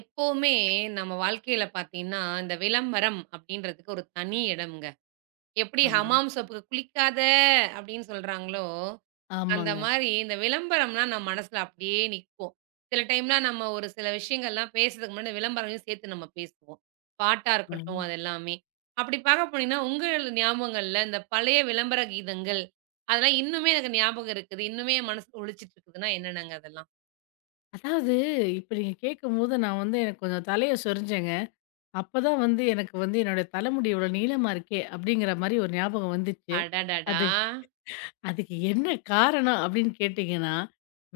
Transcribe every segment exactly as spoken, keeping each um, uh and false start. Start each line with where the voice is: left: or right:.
right: எப்பவுமே நம்ம வாழ்க்கையில பாத்தீங்கன்னா, இந்த விளம்பரம் அப்படின்றதுக்கு ஒரு தனி இடம்ங்க. எப்படி
left: ஆமாங்க.
right: ஹமாம் சோப்புக்கு குளிக்காத அப்படின்னு சொல்றாங்களோ, அந்த
left: ஆமாங்க.
right: மாரி இந்த விளம்பரம்லாம் நம்ம மனசுல அப்படியே நிக்கும். சில டைம்லாம் நம்ம ஒரு சில விஷயங்கள்லாம் பேசுறதுக்கு முன்னாடி விளம்பரங்களையும் சேர்த்து நம்ம பேசுவோம். பாட்டா
left: ஆமாங்க.
right: இருக்கட்டும் அது எல்லாமே. அப்படி பாக்க போனீங்கன்னா, உங்க ஞாபகங்கள்ல இந்த பழைய விளம்பர கீதங்கள், அதெல்லாம் இன்னுமே எனக்கு ஞாபகம் இருக்குது. இன்னுமே என் மனசுல ஒலிச்சிட்டு இருக்குதுன்னா என்னென்னங்க அதெல்லாம்?
left: அதாவது இப்ப நீங்க கேட்கும்போது நான் வந்து எனக்கு கொஞ்சம் தலைய சொரிஞ்சேங்க. அப்பதான் வந்து எனக்கு வந்து என்னுடைய தலைமுடி இவ்வளோ நீளமா இருக்கே! அப்பிடிங்கிற மாரி ஒரு ஞாபகம் வந்துச்சு.
right: அடடடா!
left: அது அதுக்கு என்ன காரணம் அப்பிடின்னு கேட்டீங்கன்னா,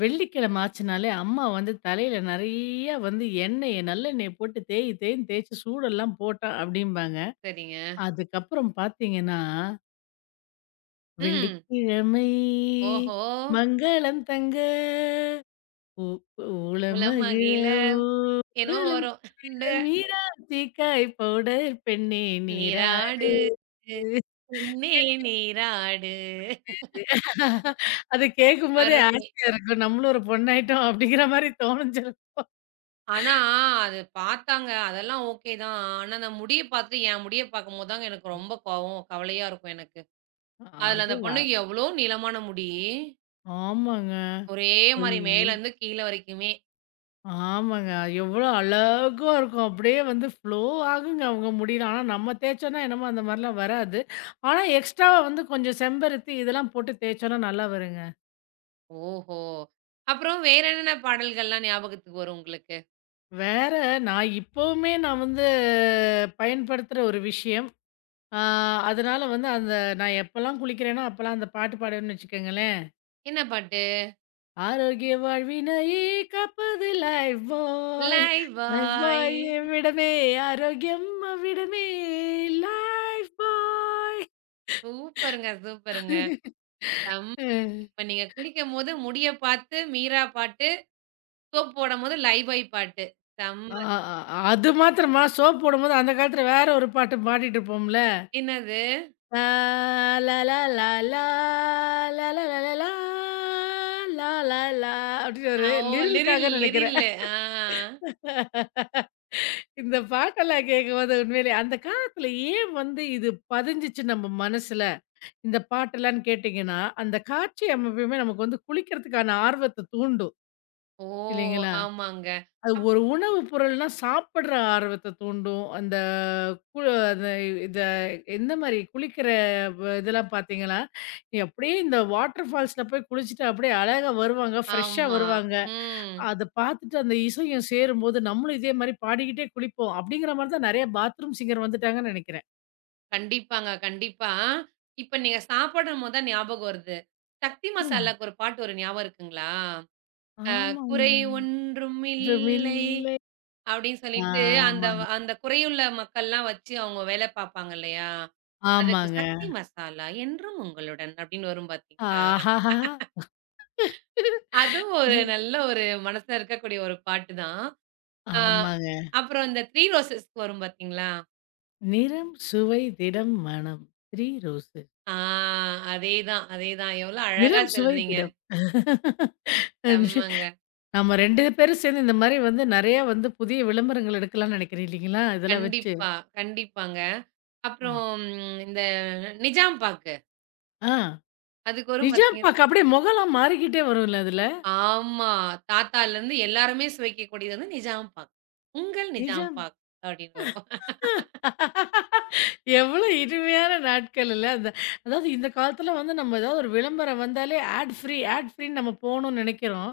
left: வெள்ளிக்கிழமை ஆச்சுனாலே அம்மா வந்து தலையில நெறைய வந்து எண்ணெய நல்லெண்ணெய போட்டு தேய் தேய்ன்னு தேய்ச்சு சூடெல்லாம் போட்டா அப்பிடிம்பாங்க.
right: சரிங்க.
left: அதுக்கப்புறம் பார்த்தீங்கன்னா,
right: ம்.
left: வெள்ளிக்கிழமை
right: ஓஹோ!
left: மங்களம் தங்க உ உளமகிழ
right: உலமகில என்னமோ
left: ஊடலும்
right: வரும். இந்த
left: குளிர மீராத்திக்காய் பவுடர் பெண்ணே நீராடு
right: நீராடு உன்னே
left: பெண்ணுக்கு
right: நீராடு.
left: அது கேட்கும்போதே
right: அருமை.
left: ஆசையா இருக்கும். நம்மளும் ஒரு பொண்ணாயிட்டோம் அப்படிங்கிற மாரி தோணுஞ்சிருக்கும்.
right: ஆனா, அது பார்த்தாங்க. அதெல்லாம் ஓகே தான். ஆனா, அந்த முடிய பார்த்து என் முடிய பார்க்கும்போது தாங்க எனக்கு ரொம்ப கோவம், கவலையா இருக்கும் எனக்கு. அதுல அந்த
left: அதுவா
right: பொண்ணுக்கு எவ்வளோ நீளமான முடி.
left: ஆமாங்க.
right: ஒரே மாரி
left: ஐயோ!
right: மேலேருந்து கீழ வரைக்குமே.
left: ஆமாங்க. எவ்வளோ அழகா இருக்கும். அப்படியே வந்து ஃப்ளோ ஆகுங்க அவங்க முடியில. ஆனா நம்ம தேய்ச்சோம்னா என்னமோ அந்த மாரிலாம் வராது. ஆனா எக்ஸ்ட்ராவா வந்து கொஞ்சம் செம்பருத்தி இதெல்லாம் போட்டு தேய்ச்சோம்னா நல்லா வருங்க.
right: ஓஹோ! அப்புறம் வேற என்னென்ன பாடல்கள்லாம் ஞாபகத்துக்கு வரும் உங்களுக்கு?
left: வேற நான் இப்பவுமே நான் வந்து பயன்படுத்துற ஒரு விஷயம். ஆ அதனால வந்து அந்த நான் எப்பலாம் குளிக்கிறேனோ, அப்பலாம் அந்த பாட்டு பாடுவேன்னு வச்சுக்கோங்களேன்.
right: என்ன பாட்டு?
left: ஆரோக்கிய வாழ்வினை காப்பது லைஃப் பாய். லைஃப்
right: லைவாய்
left: பாய் எவ்விடமே ஆரோக்கியம் அவ்விடமே லைஃப் பாய்.
right: சூப்பருங்க, சூப்பருங்க. செம்ம இப்ப நீங்க குளிக்கும்போது முடிய பாத்து, மீரா பாட்டு, சோப் போடம்போது லைவ் பாய் பாட்டு. செம்ம.
left: அ, அ அது மாத்திரமா சோப் போடும்போது அந்த காலத்துல வேற ஒரு பாட்டு பாடிட்டு இருப்போம்ல.
right: என்னது?
left: La la la la la la la la la லா லா லா அப்படின்னு
right: அ
left: ஒரு
right: ஓ! லிரில்,
left: லிரிலுக்காக நினைக்கிறேன்.
right: லிரில். ஆ.
left: இந்த பாட்டெல்லாம் கேட்கும்போது உண்மையிலே அந்த காலத்துல ஏன் வந்து இது பதிஞ்சுச்சு நம்ம மனசுல, இந்த பாட்டெல்லாம்ன்னு கேட்டீங்கன்னா, அந்த காட்சி அமைப்புமே நமக்கு வந்து குளிக்கிறதுக்கான ஆர்வத்த தூண்டும்.
right: ஓ!
left: இல்லைங்களா?
right: ஆமாங்க.
left: அது
right: அப்
left: ஒரு உணவு பொருள்னா சாப்பிடுற ஆர்வத்த தூண்டும். அந்த கு அந்த இத எந்த மாரி குளிக்கிற வ இதெல்லாம் பார்த்தீங்களா, நீ அப்படியே இந்த வாட்டர் ஃபால்ஸ்ல போய் குளிச்சுட்டு அப்படியே அழகா வருவாங்க, ஃப்ரெஷ்ஷா
right: ஆமா.
left: வருவாங்க.
right: ம்.
left: அத பார்த்துட்டு அந்த இசையும் சேரும்போது, நம்மளும் இதே மாரி பாடிக்கிட்டே குளிப்போம். அப்படிங்கிற மாரி தான் நெறைய பாத்ரூம் சிங்கர் வந்துட்டாங்கன்னு நெனைக்கிறேன்.
right: கண்டிப்பாங்க, கண்டிப்பா. இப்ப நீங்க சாப்பிடும்போது தான் ஞாபகம் வருது. சக்தி
left: ம்.
right: மசாலாக்கு ஒரு பாட்டு வரும் ஞாபகம் இருக்குங்களா? அ
left: ஆமாங்க.
right: "குறை ஒன்றும் இல்லை"
left: குற்றமில்லை.
right: அப்படின்னு
left: ஆ,
right: சொல்லிட்டு அந்த
left: ஆமாங்க.
right: அந்த குறையுள்ள மக்கள்லாம் வச்சு அவங்க வேலை பாப்பாங்க இல்லையா? அதுக்கு
left: ஆமாங்க.
right: சக்தி மசாலா என்றும் உங்களுடன் அப்படின்னு வரும் பார்த்தீங்களா?
left: ஆஹாஹா!
right: அதுவும் ஒரு நல்ல ஒரு மனசுல இருக்கக்கூடிய ஒரு பாட்டு தான். அ
left: ஆமாங்க.
right: அப்புறம் இந்த த்ரீ ரோசஸ்க்கு வரும் பார்த்தீங்களா?
left: நிறம், சுவை, திடம், மனம். Three rose.
right: ஆ அதேதான், அதேதான். எவ்வளோ அழகா
left: நிறம் சுவை
right: சொல்றீங்க.
left: திடம்.
right: செம்மங்க.
left: நம்ம ரெண்டு பேரும் சேர்ந்து இந்த மாரி வந்து நெறைய வந்து புதிய விளம்பரங்கள் எடுக்கலாம்னு நினைக்கிறேன் இல்லைங்களா? இதெல்லாம் வச்சு.
right: கண்டிப்பா, கண்டிப்பாங்க.
left: ஆ
right: அப்புறம் ம், இந்த நிஜாம் பாக்கு.
left: ஆ.
right: அதுக்கு வரும்
left: நிஜாம்
right: பார்த்தீங்க
left: பாக் அப்படியே முகம்லாம் மாறிக்கிட்டே வரும்ல அதுல.
right: ஆமா. தாத்தாலருந்து எல்லாருமே சுவைக்கக்கூடியது வந்து நிஜாம் பாக்கு. உங்கள் நிஜாம்
left: நிஜாம்
right: பாக் அப்படின்னு வரும்.
left: எவ்வளோ இனிமையான நாட்கள் இல்ல. அந்த அதாவது இந்த காலத்துல வந்து நம்ம ஏதாவது ஒரு விளம்பரம் வந்தாலே ஆட் ஃப்ரீ ஆட் ஃப்ரீன்னு நம்ம போணும்னு நினைக்கிறோம்.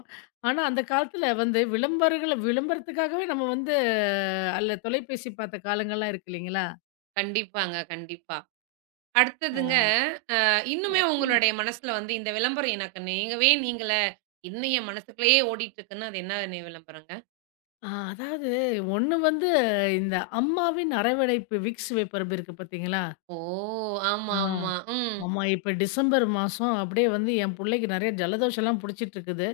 left: ஆனா அந்த காலத்துல வந்து விளம்பரங்கள விளம்பரத்துக்காகவே நம்ம வந்து அல்ல தொலைபேசி பார்த்த காலங்கள்லாம் இருக்கு இல்லைங்களா?
right: கண்டிப்பாங்க, கண்டிப்பா.
left: ஆ.
right: அடுத்ததுங்க, அ இன்னுமே
left: ஆ,
right: உங்களுடைய மனசுல வந்து இந்த விளம்பரம் எனக்கு நீங்கவே நீங்கள, இன்னும் என் மனசுக்குள்ளேயே ஓடிட்டுருக்குன்னா, அது என்ன நி விளம்பரங்க?
left: ஆ அதாவது ஒண்ணு வந்து இந்த அம்மாவின் அரவணைப்பு விக்ஸ் வேப்பரப்பு இருக்கு பார்த்தீங்களா?
right: ஓ!
left: ஆ.
right: ஆமா, ஆமா. ம்.
left: ஆமா. இப்ப டிசம்பர் மாசம் அப்படியே வந்து என் புள்ளைக்கு நெறைய ஜலதோஷம்லாம் புடிச்சிட்டு இருக்குது.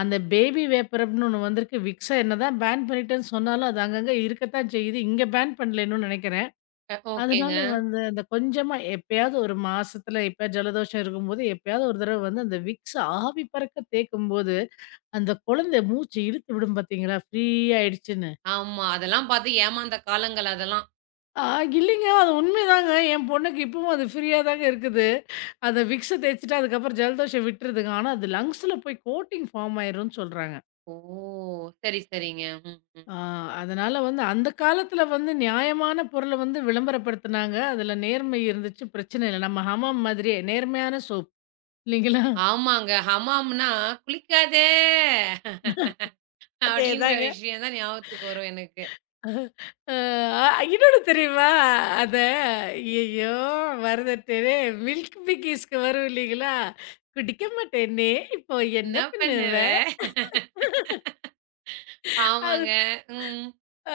left: அந்த பேபி வேப்பரப்ன்னு ஒண்ணு வந்திருக்கு. விக்ஸ என்னதான் பேன் பண்ணிட்டேன்னு சொன்னாலும், அது அங்கங்க இருக்கத்தான் செய்யுது. இங்க பேன் பண்ணல இன்னும் நெனைக்கிறேன்.
right: அ
left: அதனால
right: ஓகேங்க.
left: வந்து அந்த கொஞ்சமா எப்பயாவது ஒரு மாசத்துல எப்பயாவது ஜலதோஷம் இருக்கும்போது, எப்பயாவது ஒரு தடவ வந்து அந்த விக்ஸ ஆவி பறக்க தேய்க்கும்போது, அந்த குழந்தை மூச்சு இழுத்து விடும் பார்த்தீங்களா? ஃப்ரீ ஆயிடுச்சுன்னு.
right: ஆமா. அதெல்லாம் பார்த்து ஏமாந்த காலங்கள் அதெல்லாம்.
left: ஆ இல்லைங்க. அது உண்மைதாங்க. என் பொண்ணுக்கு இப்பவும் அது ஃப்ரீயா தாங்க இருக்குது. அந்த விக்ஸ தேய்ச்சுட்டு அதுக்கப்புறம் ஜலதோஷம் விட்டுருதுங்க. ஆனா அது லங்ஸ்ல போய் கோட்டிங் ஃபார்ம் ஆயிரும்ன்னு சொல்றாங்க.
right: ஓ! சரி, சரிங்க. ம், ம்.
left: ஆ அதனால வந்து அந்த காலத்துல வந்து நியாயமான பொருள வந்து விளம்பரப்படுத்துனாங்க. அதுல நேர்மை இருந்துச்சு. பிரச்சனை இல்ல. நம்ம ஹமாம் மாதிரியே நேர்மையான சோப் இல்லைங்களா?
right: ஆமாங்க. ஹமாம்னா, "குளிக்காத" அப்படின்ற
left: அதேதாங்க.
right: விஷயம் தான் ஞாபகத்துக்கு வரும் எனக்கு.
left: அ இன்னொன்னு தெரியுமா? அத ஐயய்யோ! மறந்துட்டேனே! மில்க் பிக்கிஸ்க்கு வரும் இல்லைங்களா? குடிக்க மாட்டேனே! இப்போ என்ன
right: என்ன பண்ணுவ?
left: பண்ணுவ?
right: ஆமாங்க.
left: அது
right: ம்.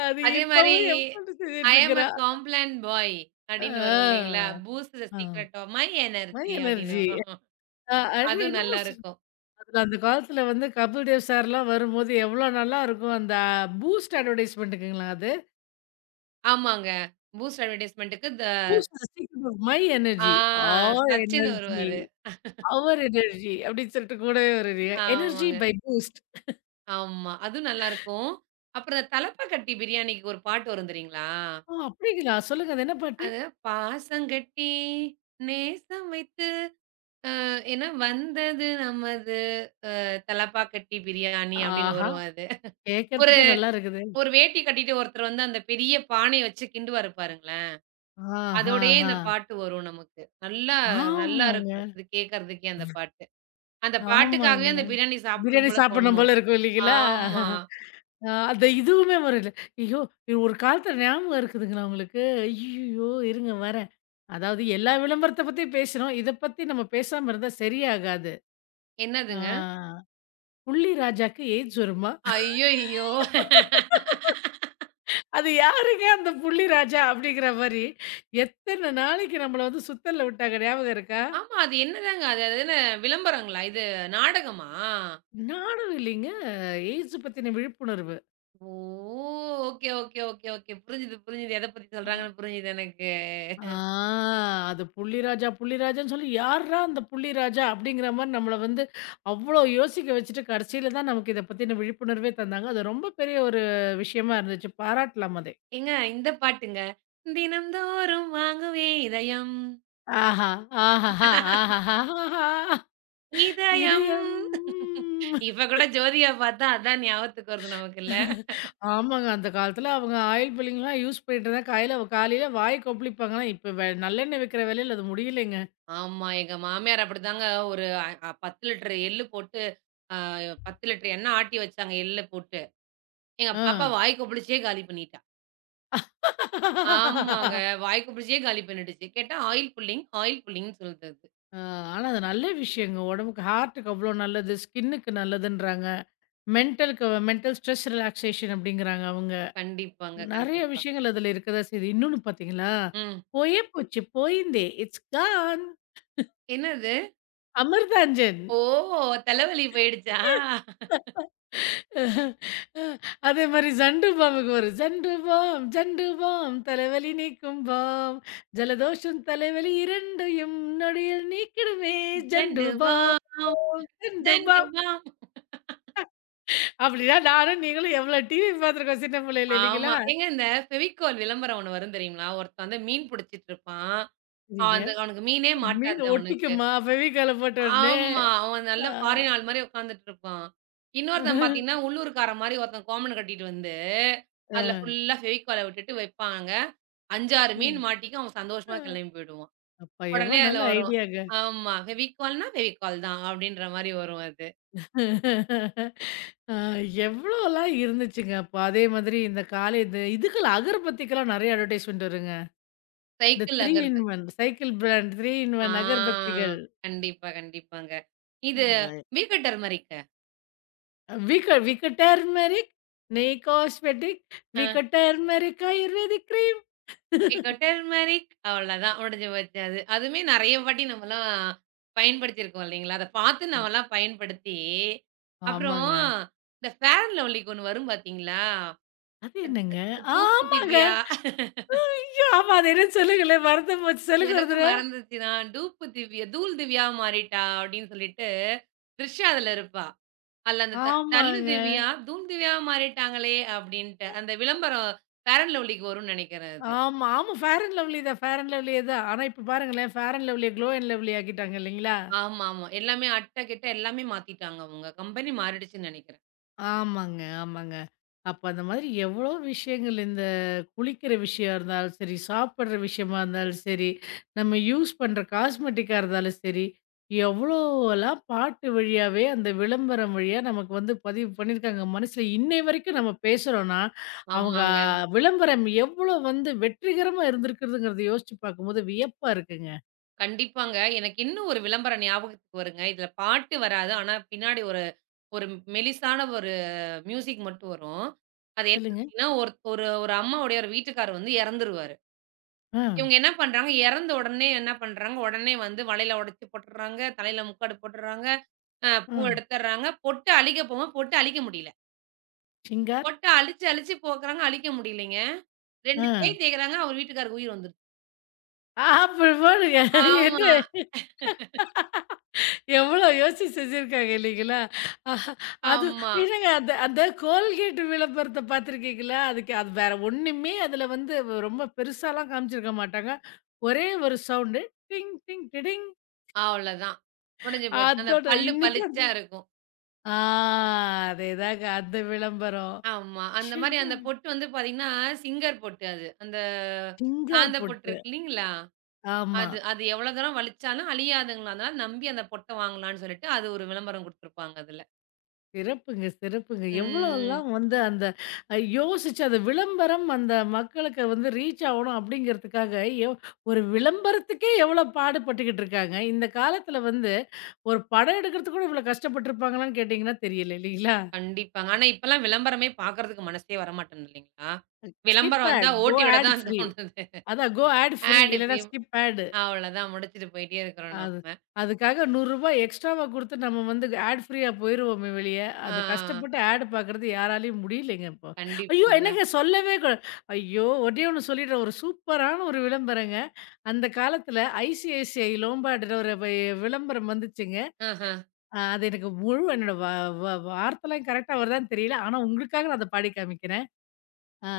left: அது
right: அதே மாரி
left: இப்பவும் எப்டி செஞ்சுட்டு
right: "ஐ அம் எ
left: இருக்கிறா.
right: காம்ப்ளான் பாய்"
left: ஆ.
right: அப்படின்னு வரும் இல்லைங்களா? "Boost the
left: ah.
right: Secret of my
left: செம்ம
right: எனர்ஜி" அப்படின்னு
left: எனர்ஜி.
right: வரும்.
left: அ அது
right: அதுவும்
left: இன்னமும் சொ
right: நல்லாருக்கும்.
left: அதுல அந்த காலத்துல வந்து கபில் தேவ் சார்லாம் வரும்போது எவ்ளோ நல்லா இருக்கும். அந்த பூஸ்ட் அட்வர்டைஸ்மென்ட்டுக்குங்களா அது?
right: ஆமாங்க. பூஸ்ட் அட்வர்டைஸ்மென்ட்க்கு த
left: பூஸ்ட் சீக்கிரம் மை
right: ஆ
left: எனர்ஜி, ஆர்
right: சச்சின்
left: எனர்ஜி,
right: வருவாரு.
left: அவர் எனர்ஜி அப்டின்னு சொல்லிட்டு கூடவே வருது. எனர்ஜி
right: ஆமாங்க.
left: By Boost.
right: ஆமா. அதுவும் நல்லாருக்கும். அப்புறம் இந்த தலப்பக்கட்டி பிரியாணிக்கு ஒரு பாட்டு வரும் தெரியுங்களா?
left: ஓ! அப்டிங்களா? சொல்லுங்க அது என்ன பாட்டு?
right: அது "பாசங்கட்டி நேசம் வைத்து அ ஏன்னா வந்தது நமது தலப்பாக்கட்டி பிரியாணி" அப்படின்னு
left: ஆஹா!
right: வரும் அது. ஒரு
left: கேட்கறதுக்கே நல்லா இருக்குது.
right: ஒரு வேட்டி கட்டிட்டு ஒருத்தர் வந்து அந்த பெரிய பானைய வச்சு கிண்டுவாரு பாருங்களேன். அதோடயே
left: ஆஹாஹா!
right: இந்த பாட்டு வரும் நமக்கு. நல்லா நல்லா
left: ஆமாங்க,
right: இருக்கும். இது கேட்கறதுக்கே அந்த பாட்டு. அந்த பாட்டுக்காகவே
left: ஆமாங்க.
right: அந்த பிரியாணி சாப்பிடணும்
left: பிரியாணி
right: போல
left: சாப்பிடணும்
right: தோணும்.
left: போல இருக்கும் இல்லைங்களா?
right: ஆமா.
left: அ அந்த இதுவுமே வரல. ஐயோ! இது ஒரு காலத்துல ஞாபகம் இருக்குதுங்களா உங்களுக்கு? ஐய்யய்யோ! இருங்க வரேன். அதாவது எல்லா விளம்பரத்த பத்தியும் பேசினோம். இத பத்தி நம்ம பேசாம இருந்தா சரியாகாது. ஆ
right: என்னதுங்க?
left: புள்ளி ராஜாக்கு எய்ட்ஸ் வருமா?
right: ஐய்யய்யோ!
left: அது யாருங்க அந்த புள்ளி ராஜா அப்படிங்கிற மாரி, எத்தன நாளைக்கு நம்மள வந்து சுத்தல்ல விட்டாங்க ஞாபகம் இருக்கா?
right: ஆமா. அது என்னதாங்க அது? அது என்ன விளம்பரங்களா? இது நாடகமா?
left: நானும் இல்லைங்க. எய்ட்ஸ் பத்தின விழிப்புணர்வு.
right: ஓ! Okay, okay, okay, okay. புரிஞ்சுது, புரிஞ்சுது. எத பத்தி
left: ஆ.
right: சொல்றாங்கன்னு புரிஞ்சுது எனக்கு.
left: ஆ அது புள்ளிராஜா, புள்ளிராஜான்னு சொல்லி, யார்றா அந்த புள்ளிராஜா? அப்படிங்கிற மாரி நம்மள வந்து அவ்வளோ யோசிக்க வச்சுட்டு, கடைசியில தான் நமக்கு இத பத்தின விழிப்புணர்வே தந்தாங்க. அது ரொம்ப பெரிய ஒரு விஷயமா இருந்துச்சு. பாராட்டலாம் அதை.
right: ஏங்க இந்த பாட்டுங்க. தினம்தோறும் வாங்குவே இதயம்,
left: ஆஹா! ஆஹஹா! ஆஹஹாஹாஹா!
right: இதயம்.
left: இதயம்
right: இப்ப கூட ஜோதியா பார்த்தா அதான் ஞாபகத்துக்கு வரும் நமக்குல்ல.
left: ஆமாங்க. அந்த காலத்துல அவங்க ஆயில் புல்லிங்லாம் யூஸ் பண்ணிட்டு இருந்தா, காலையில காலையில வாய் கொப்பளிப்பாங்கலாம். இப்ப வெ நல்லெண்ணெய் விக்கிற விலையில அது முடியலைங்க.
right: ஆமா, எங்க மாமியார் அப்படிதாங்க ஒரு அ அ பத்து லிட்டர் எள்ளு போட்டு அ பத்து லிட்டர் எண்ணெய் ஆட்டி வச்சாங்க எள்ள போட்டு. எங்க பாப்பா வாய் கொப்பளிச்சே காலி பண்ணிட்டா. ஆமாங்க.
left: ஆ.
right: வாய் கொப்பளிச்சே காலி பண்ணிடுச்சு. கேட்டா ஆயில் புல்லிங், ஆயில் புல்லிங்ன்னு சொல்லுது அது.
left: ஆ, ஆனா அது நல்ல விஷயங்க. உடம்புக்கு ஹார்ட்டுக்கு அவ்வளோ நல்லது. ஸ்கின்னுக்கு நல்லதுன்றாங்க. மென்டலுக்கு மென்டல் ஸ்ட்ரெஸ் ரிலாக்சேஷன் அப்படிங்கிறாங்க அவங்க.
right: கண்டிப்பாங்க,
left: நெறைய
right: கண்டிப்பா.
left: விஷயங்கள் அதுல இருக்கதா செய்யுது. இன்னொன்னு பார்த்தீங்களா,
right: ம்.
left: "போயே போச்சு போயிந்தே இட்ஸ் கான்
right: என்னது?
left: அமிர்தாஞ்சன்."
right: ஓ! தலைவலி போயிடுச்சா?
left: அதே மாரி ஜண்டு பாமுக்கு வரும். "ஜண்டு பாம் ஜண்டு பாம் தலைவலி நீக்கும் பாம். ஜலதோஷம் தலைவலி இரண்டையும் நொடியில் நீக்கிடுமே Zandu
right: Zandu
left: balm
right: balm,
left: Zandu
right: Zandu
left: balm."
right: Balm.
left: அப்படின்னா நானும் நீங்களும் எவ்வளோ டிவி பார்த்துருக்கோம் சின்ன பிள்ளையில
right: ஆமா.
left: இல்லைங்களா?
right: ஏங்க இந்த ஃபெவிகால் விளம்பரம் ஒண்ணு வரும் தெரியுங்களா? ஒருத்தன் வந்து மீன் புடிச்சிட்டு இருப்பான். அவன்
left: சரிங்க.
right: அந்த அவனுக்கு மீனே
left: மீன்
right: மாட்டாது அவனுக்கு.
left: ஒட்டிக்குமா? ஃபெவிகால போட்ட உடனே.
right: ஆமா. அவன் நல்ல
left: ஆ.
right: ஃபாரின் ஆள் மாரி உட்காந்துட்டு இருப்பான். இன்னொருத்தன் பார்த்தீங்கன்னா, உள்ளூர்க்காரன் மாரி ஒருத்தன் கோமணம் கட்டிட்டு வந்து,
left: அ.
right: அதுல ஃபுல்லா ஃபெவிக்கால விட்டுட்டு வைப்பாங்க. அஞ்சு, ஆறு மீன்
left: ம்.
right: மாட்டிக்கும். அவன் சந்தோஷமா
left: அ.
right: கிளம்பி போயிடுவான்.
left: அப்பா எவ்வளோ
right: உடனே அதுல
left: நல்ல
right: வரும்.
left: ஐடியாங்க.
right: ஆமா. ஃபெவிக்கால்னா ஃபெவிக்கால் தான் அப்படின்ற மாரி வரும் அது.
left: அ எவ்வளோலாம் இருந்துச்சுங்க. அப்போ அதே மாதிரி இந்த காலை இந்த இதுக்கெல்லாம் அகர்பத்திக்கெல்லாம் நெறைய அட்வர்டைஸ்மென்ட் வருங்க. இந்த
right: cycle
left: three in
right: agarbatti.
left: One cycle brand three in one
right: ஆ.
left: அகர்பத்திகள்.
right: கண்டிப்பா, கண்டிப்பாங்க. இது
left: அ
right: வீல் கட்டர் மாரிக்க.
left: விக விக டர்மெரிக், நெய் cosmetic, Vicco turmeric ayurvedic cream.
right: Turmeric அவ்வளதான் முடிஞ்சு போச்சு அது. அதுவுமே நெறைய வாட்டி நம்மலாம் பயன்படுத்தியிருக்கோம் இல்லைங்களா? அத பார்த்து நம்மலாம் பயன்படுத்தி, அப்புறம்
left: ஆமாங்க.
right: இந்த ஃபேர் அண்ட் லவ்லிக்கு ஒண்ணு வரும் பார்த்தீங்களா?
left: அது என்னங்க?
right: டூப்பு
left: ஆமாங்க.
right: திவ்யா
left: ஐயோ! ஆமா அது என்னன்னு சொல்லுங்களேன். மறந்து போச்சு. சொல்லுங்க ஒரு
right: எனக்கும்
left: தடவ.
right: மறந்துருச்சு நான் டூப்பு திவ்யா, தூள் திவ்யா மாறிட்டா அப்படின்னு சொல்லிட்டு த்ரிஷா அதுல இருப்பா. அதுல அந்த த தள்ளு
left: ஆமாங்க.
right: திவ்யா, தூள் திவ்யாவா மாறிட்டாங்களே அப்படின்ட்டு. அந்த விளம்பரம் ஃபேர் அண்ட் லவ்லிக்கு வரும்னு நெனைக்கிறேன் அது.
left: ஆமா, ஆமா. ஃபேர் அண்ட் லவ்லி தான். ஃபேர் அண்ட் லவ்லியே தான். ஆனா இப்ப பாருங்களேன், ஃபேர் அண்ட் லவ்லிய க்ளோ அண்ட் லவ்லி ஆக்கிட்டாங்க இல்லைங்களா?
right: ஆமாமா. எல்லாமே அட்ட, கிட்ட எல்லாமே மாத்திட்டாங்க அவங்க. கம்பெனி மாறிடுச்சுன்னு நெனைக்கிறேன்.
left: ஆமாங்க, ஆமாங்க. அப்ப அந்த மாதிரி எவ்வளோ விஷயங்கள் இந்த குளிக்கிற விஷயம் இருந்தாலும் சரி, சாப்பிடுற விஷயமா இருந்தாலும் சரி, நம்ம யூஸ் பண்ற காஸ்மெட்டிக்கா இருந்தாலும் சரி, எவ்வளோலாம் பாட்டு வழியாவே அந்த விளம்பரம் வழியா நமக்கு வந்து பதிவு பண்ணியிருக்காங்க. மனசுல இன்னை வரைக்கும் நம்ம பேசுறோம்னா, அவங்க
right: ஆமாங்க.
left: விளம்பரம் எவ்வளோ வந்து வெற்றிகரமா இருந்திருக்குதுங்கிறத யோசிச்சு பார்க்கும்போது வியப்பா இருக்குங்க.
right: கண்டிப்பாங்க. எனக்கு இன்னும் ஒரு விளம்பரம் ஞாபகத்துக்கு வருங்க. இதுல பாட்டு வராது. ஆனா பின்னாடி ஒரு ஒரு மெலிசான ஒரு மியூசிக் மட்டும் வரும். அது என்ன
left: சொல்லுங்க.
right: அப்டின்னா, ஒரு ஒரு ஒரு அம்மாவுடைய ஒரு வீட்டுக்காரர் வந்து இறந்துருவாரு.
left: ஆ,
right: இவங்க என்ன பண்றாங்க, இறந்த உடனே என்ன பண்றாங்க, உடனே வந்து வளையல உடைச்சு போட்டுர்றாங்க. தலையில முக்காடு போட்டுர்றாங்க. அ பூ
left: ஆ,
right: எடுத்துர்றாங்க. பொட்டு அழிக்க போகும்போது பொட்டு அழிக்க முடியல.
left: சிங்கார்.
right: பொட்ட அழிச்சு அழிச்சு போக்குறாங்க. அழிக்க முடியலைங்க.
left: ஆ,
right: ரெண்டு தேய் தேய்க்கிறாங்க. அவர் வீட்டுக்காருக்கு உயிர் வந்துருச்சு.
left: ஆ அப்படி பாருங்க என்ன?
right: ஆமா,
left: எவ்வளோ யோசிச்சு செஞ்சிருக்காங்க இல்லைங்களா? அஹ், அது
right: ஆமா.
left: என்னங்க அந்த அந்த கோல்கேட் விளம்பரத்த பார்த்துருக்கீங்களா? அதுக்கு அது வேற ஒண்ணுமே அதுல வந்து ரொம்ப பெருசாலாம் காமிச்சிருக்க மாட்டாங்க. ஒரே ஒரு சவுண்டு டிங் டிங் டிடிங்
right: அவ்வளதான். உடைஞ்சு போச்சு. அந்த
left: அதோட
right: பல்லு
left: இன்னைக்கும் அது
right: பளிச்சா இருக்கும்.
left: ஆ அதேதாங்க அந்த விளம்பரம்.
right: ஆமா. அந்த மாரி
left: ஷேனா.
right: அந்த பொட்டு வந்து பார்த்தீங்கன்னா, சிங்கர் பொட்டு அது. அந்த
left: சிங்கார்
right: சாந்த பொட்டு
left: பொட்டு.
right: இருக்கு இல்லீங்களா?
left: ஆமா.
right: அது அது எவ்வளோ தூரம் வலிச்சாலும் அழியாதுங்களாம். அதனால நம்பி அந்த பொட்ட வாங்கலான்னு சொல்லிட்டு, அது ஒரு விளம்பரம் குடுத்துருப்பாங்க அதுல.
left: சிறப்புங்க, சிறப்புங்க.
right: ம்.
left: எவ்வளோலாம் வந்து அந்த அ யோசிச்சு அந்த விளம்பரம் அந்த மக்களுக்கு வந்து ரீச் ஆவணும் அப்படிங்கிறதுக்காக, எவ் ஒரு விளம்பரத்துக்கே எவ்வளோ பாடுபட்டுக்கிட்டு இருக்காங்க. இந்த காலத்தில வந்து ஒரு படம் எடுக்கிறதுக்கு கூட இவ்வளோ கஷ்டப்பட்டுருப்பாங்களான்னு கேட்டிங்கன்னா தெரியல இல்லைங்களா?
right: கண்டிப்பாங்க. ஆனா இப்பலாம் விளம்பரமே பார்க்கறதுக்கு மனசே வரமாட்டேங்குது இல்லீங்களா?
left: ஸ்கிப்
right: விளம்பரம் வந்தா
left: ஆட், கோ
right: ஓட்டி விட
left: ஆட்
right: தான்
left: ஃப்ரீ.
right: தோணுது.
left: அதான் கோ ஆட் ஃப்ரீ
right: ஆட்
left: இல்லன்னா
right: இப்பயும்
left: ஸ்கிப் ஆட்.
right: அவ்வளதான் முடிச்சுட்டு போயிட்டே இருக்கிறோம்
left: அது
right: நம்ம.
left: அதுக்காக ரூ. நூறு எக்ஸ்ட்ராவா குடுத்து நம்ம வந்து ஆட் ஃப்ரீயா போயிருவோமே வெளிய.
right: ஆ.
left: அது கஷ்டப்பட்டு ஆட் பார்க்கறது யாராலயும் முடியலைங்க இப்போ. ஐயோ!
right: கண்டிப்பாங்க.
left: என்னங்க சொல்லவே கூ ஐயோ! ஒண்ணே ஒண்ணு சொல்லிடுறேன். ஒரு சூப்பரான ஒரு விளம்பரங்க. அந்த காலத்தில ஐசிஐசிஐ லோம்பார்டுல ஒரு வி விளம்பரம் வந்துச்சுங்க.
right: ஆஹ.
left: அ அது எனக்கு முழு என்னோட வ வ வார்த்தைலாம் கரெக்ட்டா வருதான்னு தெரியல. ஆனா, உங்களுக்காக நான் அத பாடி காமிக்கிறேன். ஆ.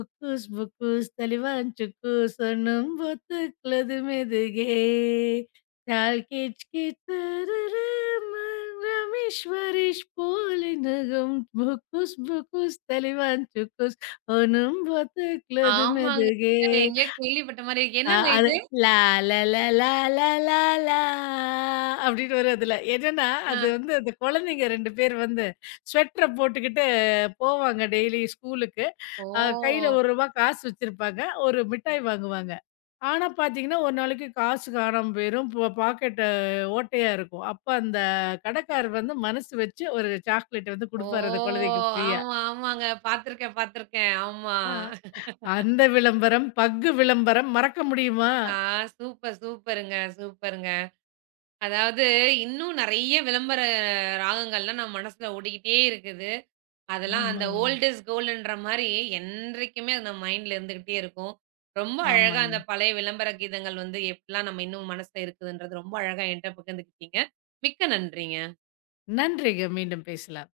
left: உக்கூஸ் புக்கூஸ் தலிவான் சுக்கூஸ் ஒண்ணும் ஒத்துக்களது மெதுகே டால் கீச் கீச் தரரம் ரமேஸ்வரீஷ் போலி நகும் புக்கூஸ் புக்கூஸ் தலிவான் சுக்கூஸ் ஒண்ணும் ஒத்துக்களது
right: ஆமாங்க.
left: மெதுகே
right: எங்கேயோ கேள்விப்பட்ட மாரி இருக்கு.
left: ஆ
right: என்னங்க
left: அது
right: இது?
left: லா லா லா லா லா லா லா அப்படின்னு வரும் அதுல. என்னன்னா,
right: ஆ.
left: அது வந்து அந்த குழந்தைங்க ரெண்டு பேர் வந்து ஸ்வெட்டர போட்டுக்கிட்டு போவாங்க டெய்லி ஸ்கூலுக்கு. அ கையில
right: ஓ!
left: ரூ. ஒரு காசு வச்சிருப்பாங்க. ஒரு மிட்டாய் வாங்குவாங்க. ஆனா பார்த்தீங்கன்னா, ஒரு நாளைக்கு காசு காணாம போயிரும். ப பாக்கெட்டு ஓட்டையா இருக்கும். அப்ப அந்த கடைக்காரர் வந்து மனசு வச்சு ஒரு சாக்லேட் வந்து
right: ஓ!
left: குடுப்பாரு அந்த குழந்தைக்கு ஃப்ரீயா.
right: ஆமா, ஆமாங்க. பார்த்துருக்கேன், பார்த்துருக்கேன். ஆமா.
left: ஆ அந்த விளம்பரம், பக்கு விளம்பரம் மறக்க முடியுமா?
right: ஆ சூப்பர், சூப்பருங்க, சூப்பருங்க. அதாவது இன்னும் நெறைய விளம்பர ராகங்கள்லாம் நம்ம மனசுல ஓடிக்கிட்டே இருக்குது. அதெல்லாம் அந்த
left: ஆமாங்க,
right: ஓல்ட் இஸ் கோல்டுன்ற மாரி என்றைக்குமே அது நம்ம மைண்ட்ல இருந்துகிட்டே இருக்கும். ரொம்ப அழகா
left: ஆமாங்க.
right: அந்த பழைய விளம்பர கீதங்கள் வந்து எப்படிலாம் நம்ம இன்னும் மனசுல இருக்குதுன்றது ரொம்ப அழகா என்ட்ட பகிர்ந்துக்கிட்டீங்க. மிக்க நன்றிங்க.
left: நன்றிங்க. மீண்டும் பேசலாம்.